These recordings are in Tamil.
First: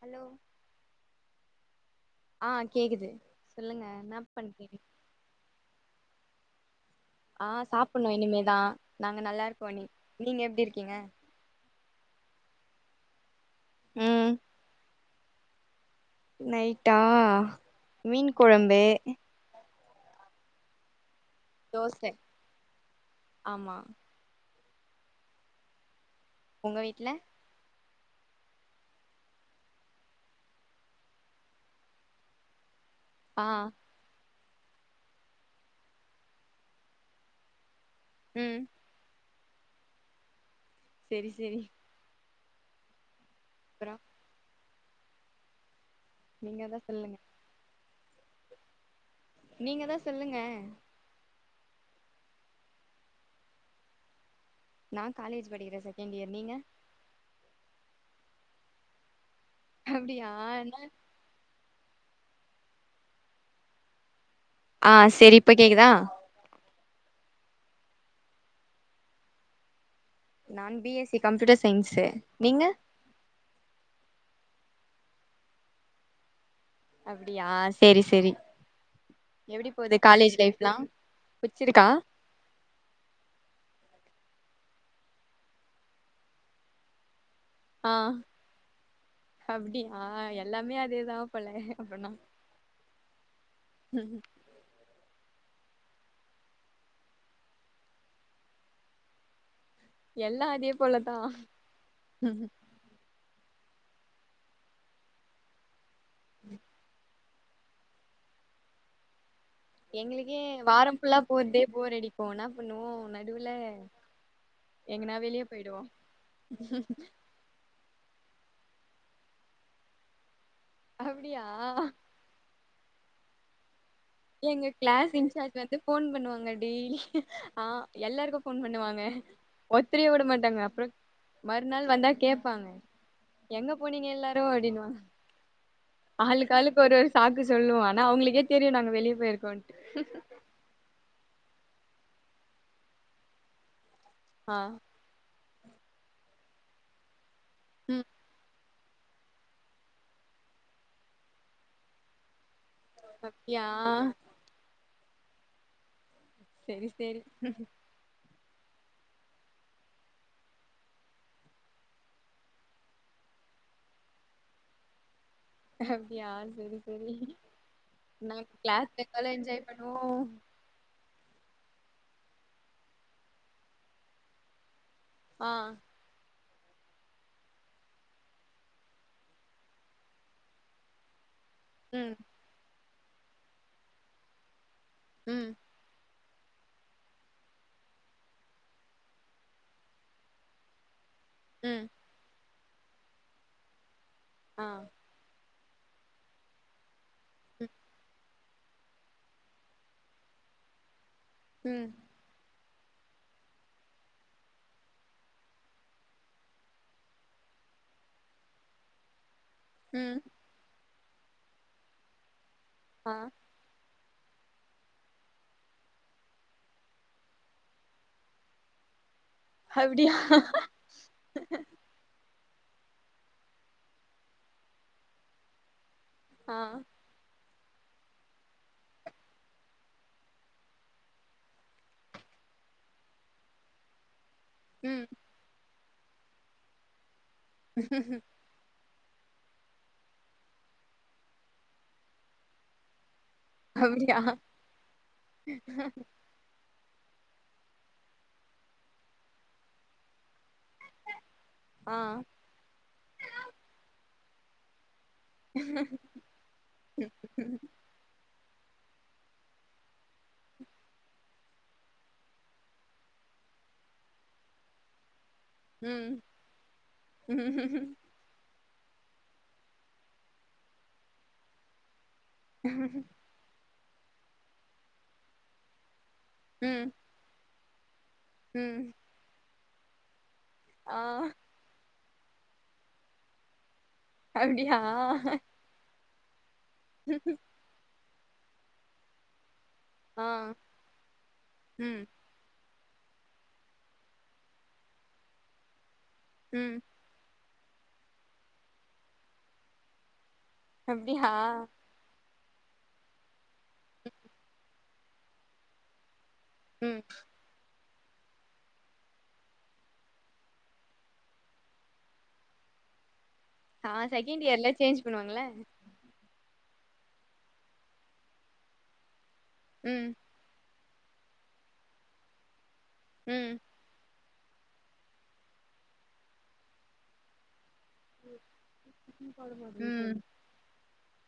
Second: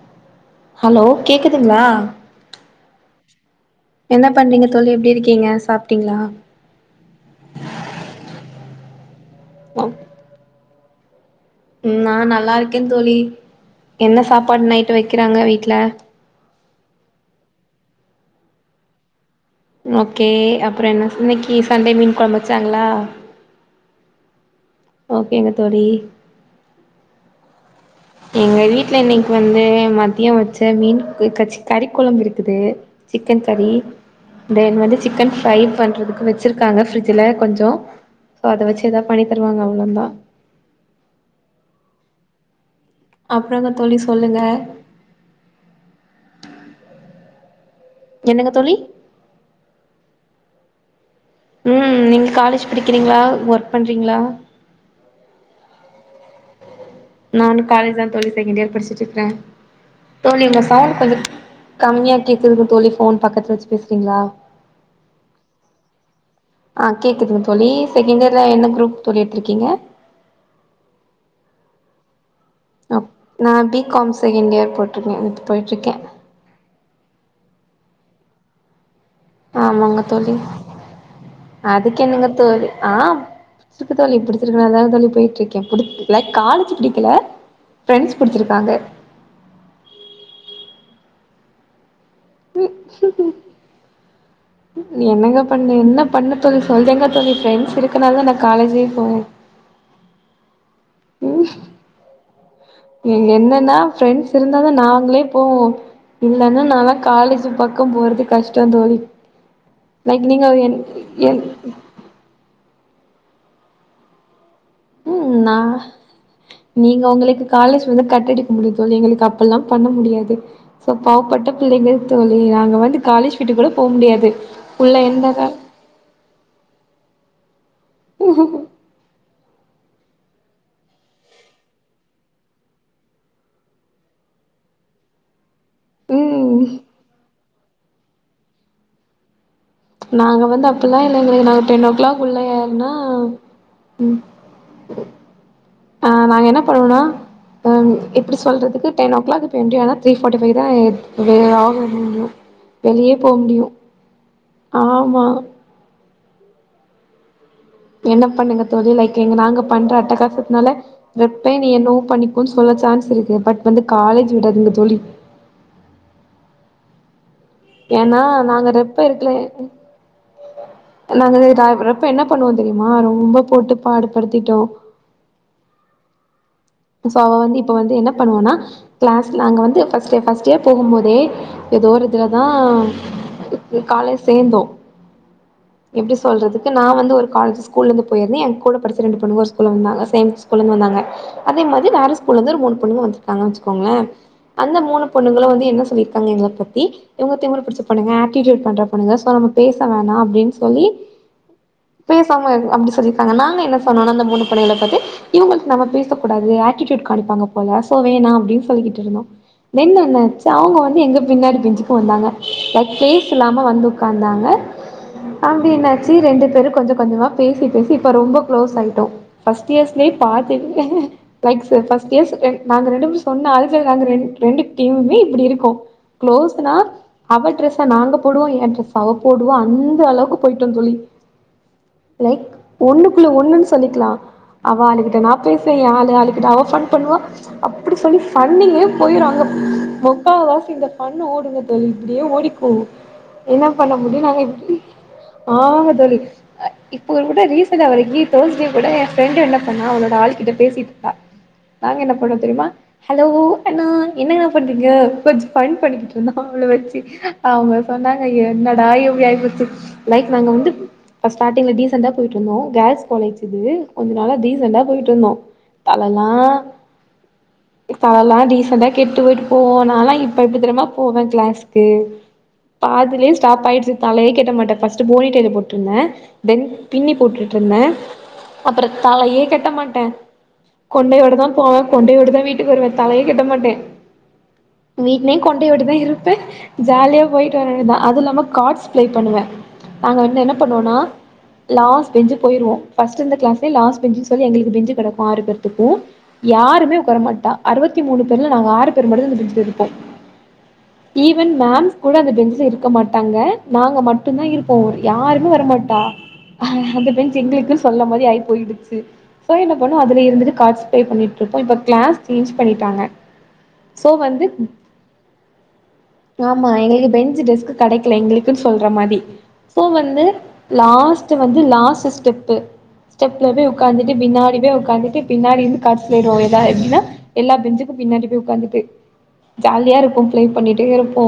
ஹலோ ஹலோ கேக்குதுங்ளா ஆ கேக்குது சொல்லுங்க என்ன பண்றீங்க தோழி எப்டி இருக்கீங்க சாப்ட்டீங்களா ஆ சாப்புட்ணு இனிமேதா நாங்க நல்லா இருக்கோ நீ நீங்க எப்டி இருக்கீங்க ம் நா நல்லா இருக்கே தோழி என்ன ம் சாப்பாடு நைட்டு வைக்கிறாங்க வீட்ல நைட்டா மீன் கொழம்பு ஓகே அப்புற என்ன இன்னைக்கு சண்டே தோச மீன் கொழம்பு வச்சாங்களா ஆமா ஓகேங்க தோழி உங்க வீட்ல எங்க வீட்ல இன்னைக்கு வந்து மத்திய வச்ச மீன் க சி கறி கொழம்பு இருக்குது சிக்கன் ஆ கறி தென் வந்து சிக்கன் ஃப்ரை பண்றதுக்கு வெச்சிருக்காங்க ஃப்ரிட்ஜ்ல கொஞ்சொ சோ ம் அத வச்சு ஏதா பண்ணி தருவாங்க அவங்க அம்மா செரி செரி அப்புறங்க அப்றோ தோழி சொல்லுங்க நீங்க எதா சொல்லுங்க என்னங்க தோழி நீங்க எதா சொல்லுங்க ம் நீங்க காலேஜ் படிக்கிறீங்களா ஒர்க் பண்றீங்களா நா காலேஜ் படிக்கிறே செகண்ட் இயர் நீங்க நானு காலேஜ் தா தோழி செகண்ட் இயர் படிச்சுட்டு இருக்குறே அப்டியா தோழி உங்க என்ன சார் கொஞ்ச கம்மியா கேக்குதுங்க தோழி ஃபோன் பக்கத்துல வெச்சு பேசுறீங்களா ஆ செரி இப்ப கேக்குதா ஆ கேக்குதுங்க தோழி செகண்ட் இயர்ல என்ன குரூப் தோழி எடுத்திருக்கீங்க நான் B S C computer science நீங்க அப் நா பி காம் செகெண்ட் இயர் போட்ருக்க இப்ப போய்ட்ருக்க அப்டியா சேரி சேரி ஆமாங்க தோழி புடிச்சிருக்கா அதுக்கென்னங்க தோழி ஆ இருக்கு தோழி இப்டி இதனால தா தோழி போய்ட்ருக்கே பிடிக்கல காலேஜு பிடிக்கல ஆ அப்டியா எல்லாமே அதேதா போல அப்பன்னா என்னங்க பண்ணு என்ன பண்ண தோழி சொல்லுங்க தோழி ஃப்ரெண்ட்ஸ் இருக்குனால தான காலேஜே போவோ எல்லா அதே போலதா என்னன்னா ஃபிரெண்ட்ஸ் இருந்தா நாங்களே போவோ இல்லன்னா நாலா காலேஜ் பக்கோ போறது கஷ்டோ தோழி லைக் எங்களுக்கே நீங்க என் வாரோ ஃபுல்லா என் போறதே போர் அடிக்கு என்ன பண்ணுவோ நடுவுல எங்கனா ம் ம் வெளிய நா போயிடுவோ நீங்க உங்களுக்கு காலேஜ் வந்து கட்டடிக்க முடியு தோழி எங்களுக்கு அப்பல்லா பண்ண முடியாது சோ அப்டியா பாவப்பட்ட பிள்ளைங்க தோழி நாங்க வந்து காலேஜ் விட்டு கூட போ முடியாது எங்க உள்ள க்ளஸ் எந்த க இன்சார்ஜ் வந்து ஃபோன் பண்ணுவாங்க டெய்லி ஆ எல்லாருக்கு ஃபோன் பண்ணுவாங்க ஒத்திரையு விட மாட்டாங்க அப்புறோ மறுநாள் வந்தா கேப்பாங்க எங்க போனீங்க எல்லாரு அப்டின்னுவாங்க ம் ஆளுக்காளுக்கு ஒரு ஒரு சாக்கு சொல்லுவோ ஆனா அவங்களுக்கே தெரியு நாங்க வெளிய போயிருக்கோனு நாங்க வந்து அப்டில்லா இல்லங்க தோழி நாங்க டென் ஓ க்ளாக் உள்ள ஏறுனா ஆ ஆ நாங்க என்ன பண்ணுவோனா ஆ ம் எப்டி சொல்றதுக்கு டென் ஓ க்ளாக் [unintelligible] ஆனா த்ரீ ஃபாரட்டி பைவ் தா [unintelligible] முடியு அப்டியா ஆமா சரி சரி என்ன பண்ணுங்க தோழி லைக் எங்க நாங்க பண்ற அட்டகாசத்னால இப்ப நீ என்னவோ பண்ணிக்கோ சொல்ல சான்ஸ் இருக் இருக்கு பட் வந்து காலேஜ் விடாதுங்க தோழி அப்படியா செரி செரி ஏன்னா நா நாங்க கிளாஸ் ரெப்ப இருக்குல [inaudible] என்ஜாய் பண்ணுவோ நாங்க இது [unintelligible] என்ன பண்ணுவோ தெரிமா ரொம்ப போட்டு பாடு படுத்திட்டோ ஆ சோ அவ வந்து இப்ப வந்து என்ன பண்ணுவனா கிளாஸ் அங்க வந்து ஃபர்ஸ்டே ஃபஸ்ட் இயர் போகும் போதே எதோ ஒரு ம் இதுலதா காலேஜ் சேந்தோ ம் எப்படி சொல்றதுக்கு நா வந்து ஒரு காலேஜ் ஸ்கூலந்து போயிருந்தே எங்க கூட படிச்ச ரெண்டு பொண்ணுங்க ஒரு ஸ்கூல வந்தாங்க சேம் ஸ்கூலந்து வந்தாங்க அதே ம் மாரி வேற ஸ்கூல்லருந்து ஒரு மூணு பொண்ணுங்க வந்துருக்காங்க வச்சுக்கோங்களே ஆ அந்த மூணு பொண்ணுங்களு வந்து என்ன சொல்லியிருக்காங்க எங்க அப்பாத்தி இவுங்க திமுரு ம் பிடிச்ச பொண்ணுங்க [unintelligible] பண்ற பண்ணுங்க சோ நம்ம பேச வேணா அப்டின் சொல்லி ம் பேசாம அப்டி சொல்லிருக்காங்க நாங்க என்ன சொன்னோனா அந்த மூணு பணியாள தட்டு பத்தி இவுங்களுது நம்ம பேச கூடாது ஆட்டிடூட் காணிப்பாங்க போலோ சோ வேணா அப்படின்னு சொல்லிக்கிட்டு இருந்தோ தென் ம் என்னாச்சு அவங்க வந்து எங்க பின்னாடி பெஞ்சுக்கு வந்தாங்க லைக் ஆ பிளேஸ் இல்லாம வந்து உக்காந்தாங்க அப்டியென்னாச்சி ரெண்டு பேரு கொஞ்ச கொஞ்சமா பேசி பேசி இப்ப ரொம்ப களோஸ் ஆயிட்டோம் ஃபர்ஸ்ட் இயர்ஸ்லே அப்டியா பாத்து லைக்ஸு ஃபர்ஸ்ட் இயர்ஸ் ரென் நாங்க ரெண்டு பேரு சொன்ன [unintelligible] ரெண் ரெண்டு டீமுமே இப்படி இருக்கோ ஆ கு்ளோஸ்ஸுனா அவ ட்ரெஸ்ஸ நாங்க போடுவோ ஏ ட்ரெஸ்ஸ அவ போடுவா அந்த அளவுக்கு போயிட்டோ தோழி லைக் ஒண்ணுக்குள்ள ஒண்ணுன்னு சொல்லிக்கலா அவ ம் ஆளுகிட்ட நா பேச ஏ ஆளு ஆளுகிட்ட அவ போன் பண்ணுவா அப்படி சொல்லி பன்னிங்கே போயிரு அங்கப் முக்கா வாசி இந்த ஃபன் ஓடுங்க தோழி இப்படியே ஓடிப்போவோ என்ன பண்ண அப்டியா முடியு நாளைக்கி ஆங்க தோழி அ இப்போ ஏ கூட ரீசெண்டா அவளக்கி தேர்ஸ்டே கூட ஏ ஃப்ரெண்டு என்ன பண்ணா அவனோட ஆளுகிட்ட பேசு அ ஆ நாங்க என்ன பண்ணோ தெரியுமா ஹலோ அண்ணா என்னண்ணா பண்றீங்க கொஞ் ஃபன் பண்ணிக்கிட்டுருந்தா அவள வச்சு அவுங்க சொன்னாங்க என்னடா இப்டி ஆயி போச்சி லைக் நாங்க வந்து ப்ப ஸ்டார்டிங்ல டீசண்டா போயிட்டுருந்தோ கேர்ள்ஸ் காலேஜ் இது கொஞ்ச நால்லா டீசண்டா போயிட்டுருந்தோ ம் ஆதல்லா ம் இப்ப அதல்லா டீசன் நடந்தா கெட்டு போயிட்டு போவோ நாலா இப்ப இப்டி தெர்மா போவே கிளாஸுக்கு பாதிலே ஸ்டாப் ஆயிடுச்சு தலையே கேட்ட மாட்டே ஃபர்ஸ்ட் போனி டையல் போட்ருந்தே தென் ம் பின்னி போட்டுட்டுருந்தே ம் அப்புறோ தலையே கட்ட மாட்ட ஆ கொண்டையோட தா போவ கொண்டையோட தா வீட்டுக்கு வருவே தலையே கட்ட மாட்ட அப்டியா வீட்லேயு கொண்டையோ தா இருப்ப ஜாலியா போயிட்டு வர வேண்தா அதுல்லா ம்ம கார்ட்ஸ் பிளே பண்ணுவே நாங்க ஆ வந்து என்ன பண்ணுவோனா ம் லாஸ்ட் பெஞ்சு போயிிருவோம் ஃபஸ்ட் இந்த கிளாஸ்லே லாஸ்ட் பெஞ்சின் சொல்லி எங்ளுக்கு பெஞ்சு கடக்கு ஆறு பேத்துக்கு ம் யாருமே உக்கர மாட்டா அறுபத்தி மூணு பேர்ல நாங்க ஆறு பேர் மட்டுதா அந்த பெஞ்ல இருப்போ அப்டியா ஈவன் மேம் கூட அந்த பெஞ்சு ஞ்சில இருக்க மாட்டாங்க நாங்க மட்டு தா இருப்போ யாருமே வரமாட்டா ம் அந்த பெஞ்சு எங்களுக்குன்னு சொல்ல மாரி ஆகி போயிடுச்சு சோ என்ன பண்ணோ அதுலருந்துட்டு கார்ட்ஸ் பே பண்ணிட்டுருப்பே இப்ப கிளாஸ் சேஞ்ச் பண்ணிட்டாங்க ஆ சோ வந்து செகண்டியர்ல சேஞ்ச் பண்ணுவாங்கள ஆமா எங்குளுக்கு பெஞ்சு டெஸ்க்கு கெடைக்கல எங்குளுக்குன்னு சொல்ற மாரி சோ ம் வந்து லாஸ்ட் வந்து லாஸ்ட் ஸ்டெப்பு ஸ்டெப்ல ம் போய் உக்காந்துட்டு பின்னாடி போய் உக்காந்துட்டு பின்னாடி இருந்து காட்ஸ் தேடுவோ எதாவ் எப்டின்னா எல்லா பெஞ்சு பின்னாடி போய் உக்காந்துட்டு ஜாலியாருப்போ ம் ப்ளே பண்ணிட்டே இருப்போ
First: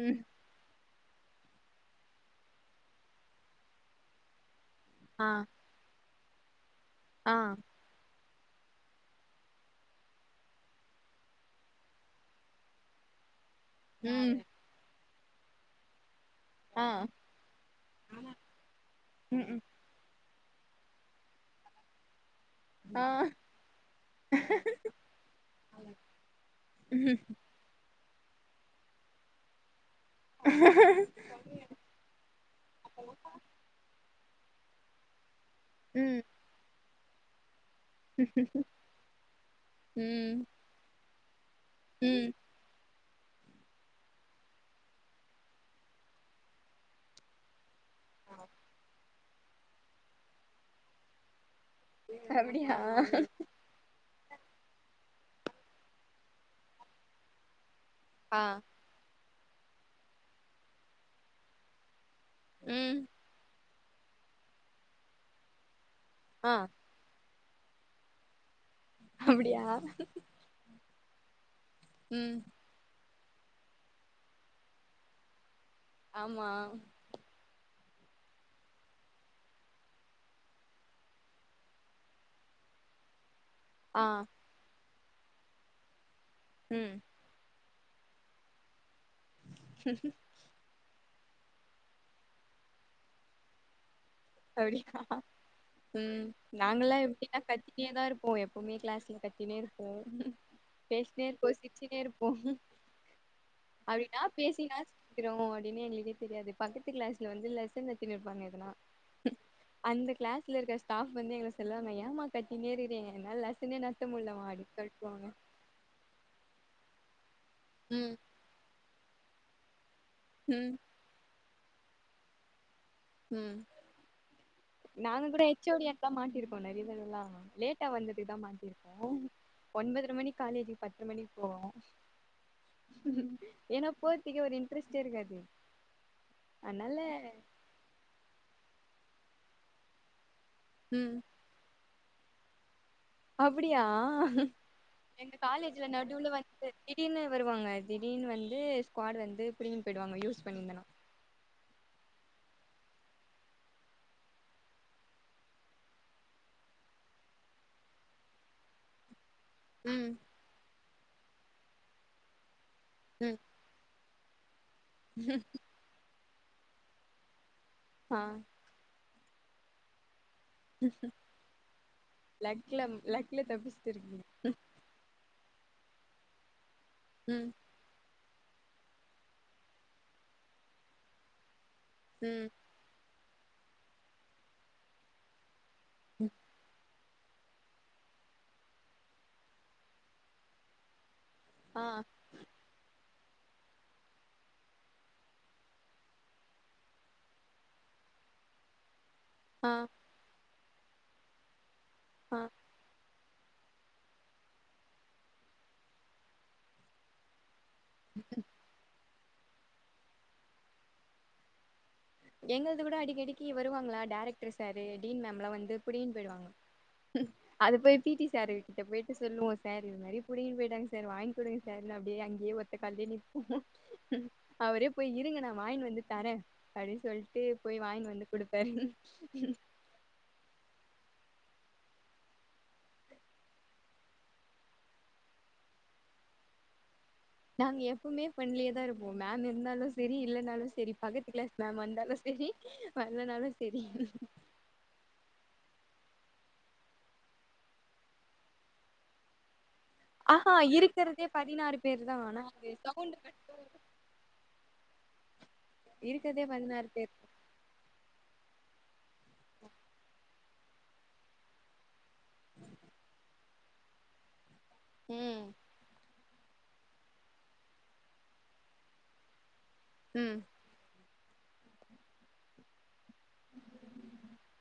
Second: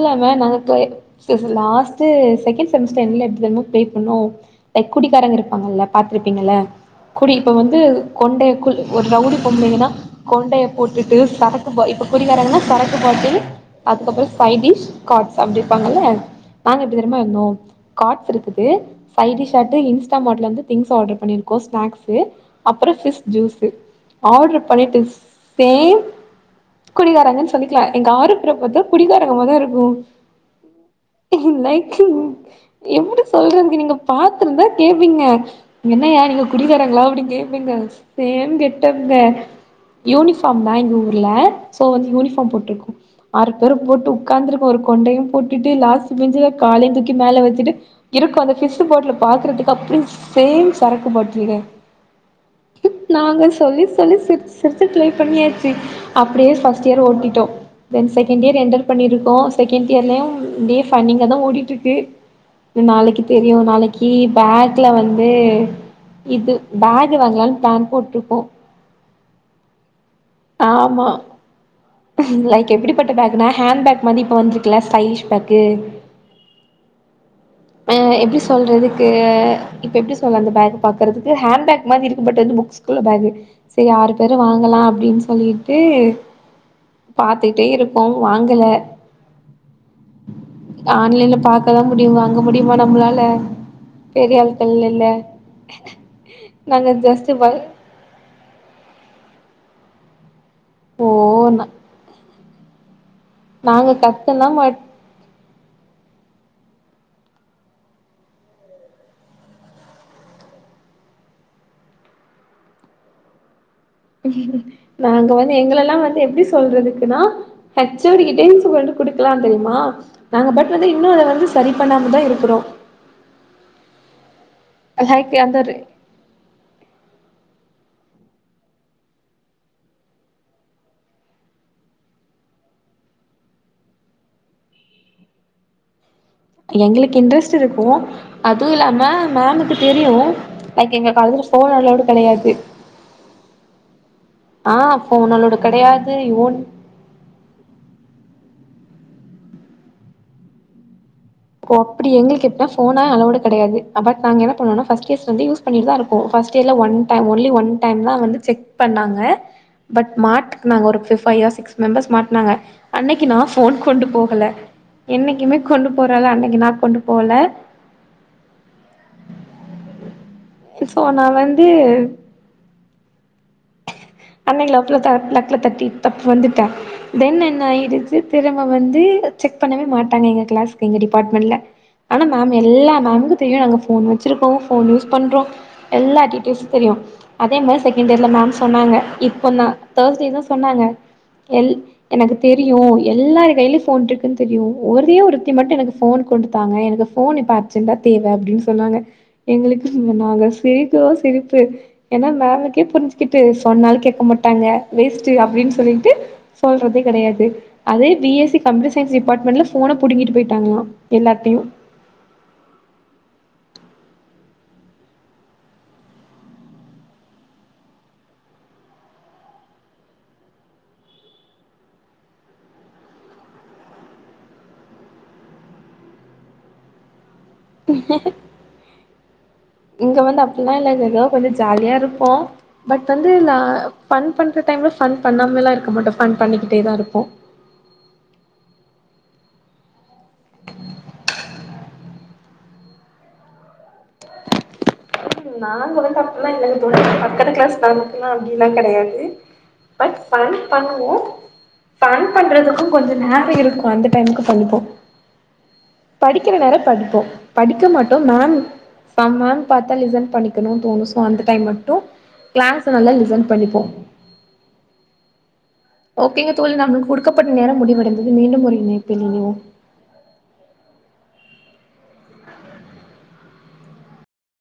ம் நாங்க ப்ளே செரி செரி லாஸ்ட்டு செகண்ட் செமஸ்டர்ன்ல எப்டி தெரியுமா ப்ளே பண்ணோ லைக் ஆ குடிக்காரங்க இருப்பாங்கல்ல பாத் துருப்பீங்கல்ல குடி ஆ இப்ப வந்து கொண்டைக்குள் ஒரு ரவுடி பொம்பளைங்ககன்னா கொண்டைய குள் ஒரு ரவுடி பொம்பளைங்கன்னா கொண்டவையே போட்டுட்டு சரக்குப் பாட் இப்ப குடிகாரங்கன்னா சரக்கு பாட் ட்டில் அதுக்கப்றோ ம் சைடிஷ் காட்ஸ் அப்டி இருப்பாங்கல்ல நாங்க ஆ எப்டி தெரியுமா இருந்தோ கார்ட்ஸுருக்குது சைடிஷாட்டு இன்ஸ்டாமார்ட் ட்லருந்து திங்ஸ் ஆர்டர் பண்ணியிருக்கோ ஸ்நாக்ஸு அப்றோ ஆ ஃபிஸ் ஜூஸு ஆர்டர் பண்ணிட்டு சேம் ம் குடிகாரங்கன்னு சொல்லிக்கலா எங்க ஆறு பேரயு பாத்தா குடிகாரங்க மாரிதா இருக்கு லைக்கு என்னடி சைடுல நீங்க பாத்துருந்தா கேபீங்க ம் என்னய்யா நீங்க குடிக்காரங்களா அப்டின்னு கேப் ங்க சேம் கெட்டப்ங்க ம் யூனிஃபார்ம் தா எங்க ஊர்ல சோ வந்து ம் யூனிஃபார்ம் போட்ருக்கோ ஆறு பேரு போட்டு உக்காந்துருக்கோ ஒரு கொண்டையு போட்டுட்டு லாஸ்ட்டு பெஞ்சுல காலையு தூக்கி மேல வெச்சுட்டு இருக்கு அந்த ஃபிஸ்ஸு பாட்டலு பாக்கறதுக்கு அப்டே சேம் சரக்கு பாட்லுங்க அப்பிடியா சொல்லி சிரிச்சு சிரிச்சு ட்ரை பண்ணியாச்சு அப்டியே ஃபஸ்டியர் ஓட்டிட்டோ தென் ஆ செகண்டியர் என்டர் பண்ணியிருக்கோ செகண்ட் இயர்லயு இப்டியே ஃபன்னிங்கா தா ஓடிட்டுருக்கு ம் நாளைக்கி தெரியு நாளைக்கி பேக்ல வந்து இது ஆ பேக் வாங்கலான்னு ப்ளான் போட்ருக்கோ அப்பிடியா ஆமா லைக் எப்பிடிப்பட்ட பேக்னா ஹேண்ட் பேக் மாரி இப்ப வந்துருக்குல்ல ஸ்டைலிஷ் பேக் ஆமா ஆ எப்டி சொல்றதுக்கு இப்ப எப்டி சொல்ல அந்த பேக் பாக்கறதுக்கு ஹேண்ட் பேக் இன்னாது இருக்க பட் வந்து புக்ஸ்குள்ள பேக்கு செரி ஆ ஆறு பேரு வாங்கலா அப்டின் சொல்லிட்டு ம் பாத்துட்டே இருப்கோ வாங்கல ம் ஹ்ம் ஆன்லைன்ல பாக்கதா முடியு வாங்க முடியுமா நம்ளால பெரிய ஆட்கள் அப்டியா இல்ல ம் நாங்க நாங்கல்லா ஜஸ்ட் எப்டின்னா வ கத்தினேதா இருப்போ எப்பவுமே கிளாஸ்ல கத்தினே இருப்போ ஓ பேசினே இருப்போ, சிரிச்சினே இருப்போ நாங்க அப்டி என்னா கத்தலா பேசி என்னா மாட் சிரிக்கிறோ அப்டின்னு எங்களுக்கே தெரியாது பக்கத்து கிளாஸ்ல வந்து லெசன் எத்துனுருப்பாங்க எதுனா அந்த கிளாஸ்ல இருக்க ஸ்டாஃப் வந்து எங்கள சொல்லுவாங்க ஏமா கத்தினே இருக்குறீங்க எங்களால லெஸ நாங்க வந்து எங்கலெல்லா வந்து எப்டி சொல்றதுக்குன்னா ஹச் ஓ ம் டி கிட்டயு ஸ் கொண்டு குடுக்கலா தெரியுமா, நாங்க ம் பட் வந்து இன்னு அத வந்து சரி பண்ணாமதா இருக்குறோ ம் நாங்க லைக் கூட அந்த எச் ஓ டி யாண்டலா மாட்டிருக்கோ நெறய தடவலா லேட் லேட்டா வந்ததுக்குதா மாட்டிருக்கோ ஒன்பதர மணிக்கு காலேஜிக்கு பத்து மணிக்கு போவோ ஏன்னா போறத்துக்கே ஒரு இன்ட்ரெஸ்ட் இருக்காது அதனால எங்களுக்கு இன்ட்ரெஸ்ட் இருக்கு அதும் இல்லாம மேமுக்கு தெரியு லைக் எங்க ம் காலேஜ்ல ஃபோன் அல்லோடு கெடையாது அப்டியா ஆ எங்க ஃபோன் அலோடு காலேஜ்ல கெடையாது நடுல யூ வந்துட்டு திடீர்னு வருவாங்க திடீர்னு வந் ந்து ஸ்குவாட் வந்து பிடிங்கினு போய்டுவாங்க யூஸ் பண்ணிருந்தனா ஓ அப்டியா, எங்களுக்கு எப்டினா ஃபோன்லா அலோடு கெடையாது பட் நாங்க என்ன பண்ணுவோன்னா ஃபர்ஸ்ட் இயர்ஸ்லந்து யூஸ் பண்ணிட்டுதா இருப்போ ஃப ஃபர்ஸ்ட் இயர் ல one time only one time தா வந்து செக் பண்ணாங்க ம் பட் மாட்னாங்க ஒரு பி ஃபைவ் ஆர் சிக்ஸ் மெம்பர்ஸ் மாட்னாங்க அன்னைக்கு ம் நா ஃபோன் கொண்டு போ ல என்னைக்குமே கொண்டு போற ஆளு அன்னைக்கி நா கொண்டு போல ஆ சோ நா வந்து லக்ல லக்ல தப்பிச் அன்னைக்கு லப்ல த லக்ல தட்டி தப்பு வந்துட்டே தென் ம் என்ன ஆயிடுச்சு திரும்ப வந்து செக் பண்ணவே மாட்டாங்க எங்க கிளாஸ்க்கு எங்க டிபார்ட்மெண்ட்ல ஆனா ம் மேம் எல்லா மேமுக்கு தெரியு நாங்க ஃபோன் வச்சிருக்கோ ஃபோன் யூஸ் பண்றோ எல்லா டீட்டியல்ஸ் தெரியு அதே மாரி செகண்ட் இயர்ல மேம் சொன்னாங்க இப்ப தா தேர்ஸ்டே தா சொன்னாங்க எல் ஆ எனக்கு தெரியு எல்லார் கையிலயு ஃபோன் இருக்குன்னு தெரியு ஒரே ஒருத்தி மட்டு எனக்கு ஃபோன் போட்டு தாங்க எனக்கு ஃபோன் அர்ஜண்ட்டா தேவ அப்டின்னு சொன்னாங்க ஆ எங்களுக்கு நாங்க சிரிக்கிறோ சிரிப்பு ஏன்னா ஆ மேமுக்கே புரிஞ்சி கிட்டு சொன்னாலு கேட்க மாட்டாங்க வேஸ்ட் அப்டின்னு சொல்லிட்டு சொல்றதே கெடையாது அதே பிஎஸ்சி கம்ப்யூட்டர் சயின்ஸ் டிபார்ட்மெண்ட்ல ஃபோன புடுங்கிட்டு போயிட்டாங்களா எல்லார்ட்டையு எங்கள்து கூட அடிக்கடிக்கு வருவாங்களா டேரக்டர் சாரு டீன் மேம் லா வந்து புடிங்கினு போயிடுவாங்க அது போய் பி டி சார் கிட்ட போயிட்டு சொல்லுவோ சார் இது மாரி புடிங்கிட்டு போயிட்டாங்க சார் வாங்கி குடுங்க சார்னு அப்படியே அங்கேயே ஒத்த கால்லேயே நிப்போ, அவரே போய் இருங்க நா வாங்கிட்டு வந்து தரே அப்டின்னு சொல்லிட்டு போய் வாங்கினு வந்து குடுப்பாரு இங்க வந்து அப்டில்லா இல்ல ஏதோ கொஞ்சோ ஜாலியா இருப்போ பட் வந்து நா ஃபன் பண்ற டைம்ல ஃபன் பண்ணாமல்லா இருக்க மாட்டோ ஃபன் பண்ணிக்கிட்டே தா இருப்போ நாங்க எப்பவுமே ஃபன்லயே தா இருப்போ மேம் இருந்தாலு சேரி இல்லைனாலும் சேரி பக்கத்து கிளாஸ் மேம் வந்தாலு சேரி சேரி வர்லனாலு சேரி ம் நாங்க வந்து அப்டில்லா இல்லங்க தோழி, பக்கத்து கிளாஸ் மேம்க்குல்லா அப்படிலா கெடையாது பட் ஆஹா ஃபன் பண்ணுவோ இருக்கிறதே பதினாறு பேர் தா ஃபன் ஆனா அது பண்றதுக்கு கொஞ்ச சவுண்ட் நேரம் இருக்கு அந்த டைமுக்கு பண்ணிப்போ இருக்கறதே படிக்கிற நேரம் பதினாறு பேர் படிப்போ படிக்க மாட்டோ மேம் சம் மேம் பாத்தா லிசன் பண்ணிக்கணுனு தோணு சோ அந்த டைம் மட்டு கிளாஸ் நல்லா லிசன் பண்ணிப்போ ம் ஓகேங்க தோழி நம்மளுக்கு குடுக்கப்பட்ட நேரம் முடிவடைந்தது மீண்டும் ஒரு இணைப்பில் இணைவோம் ம்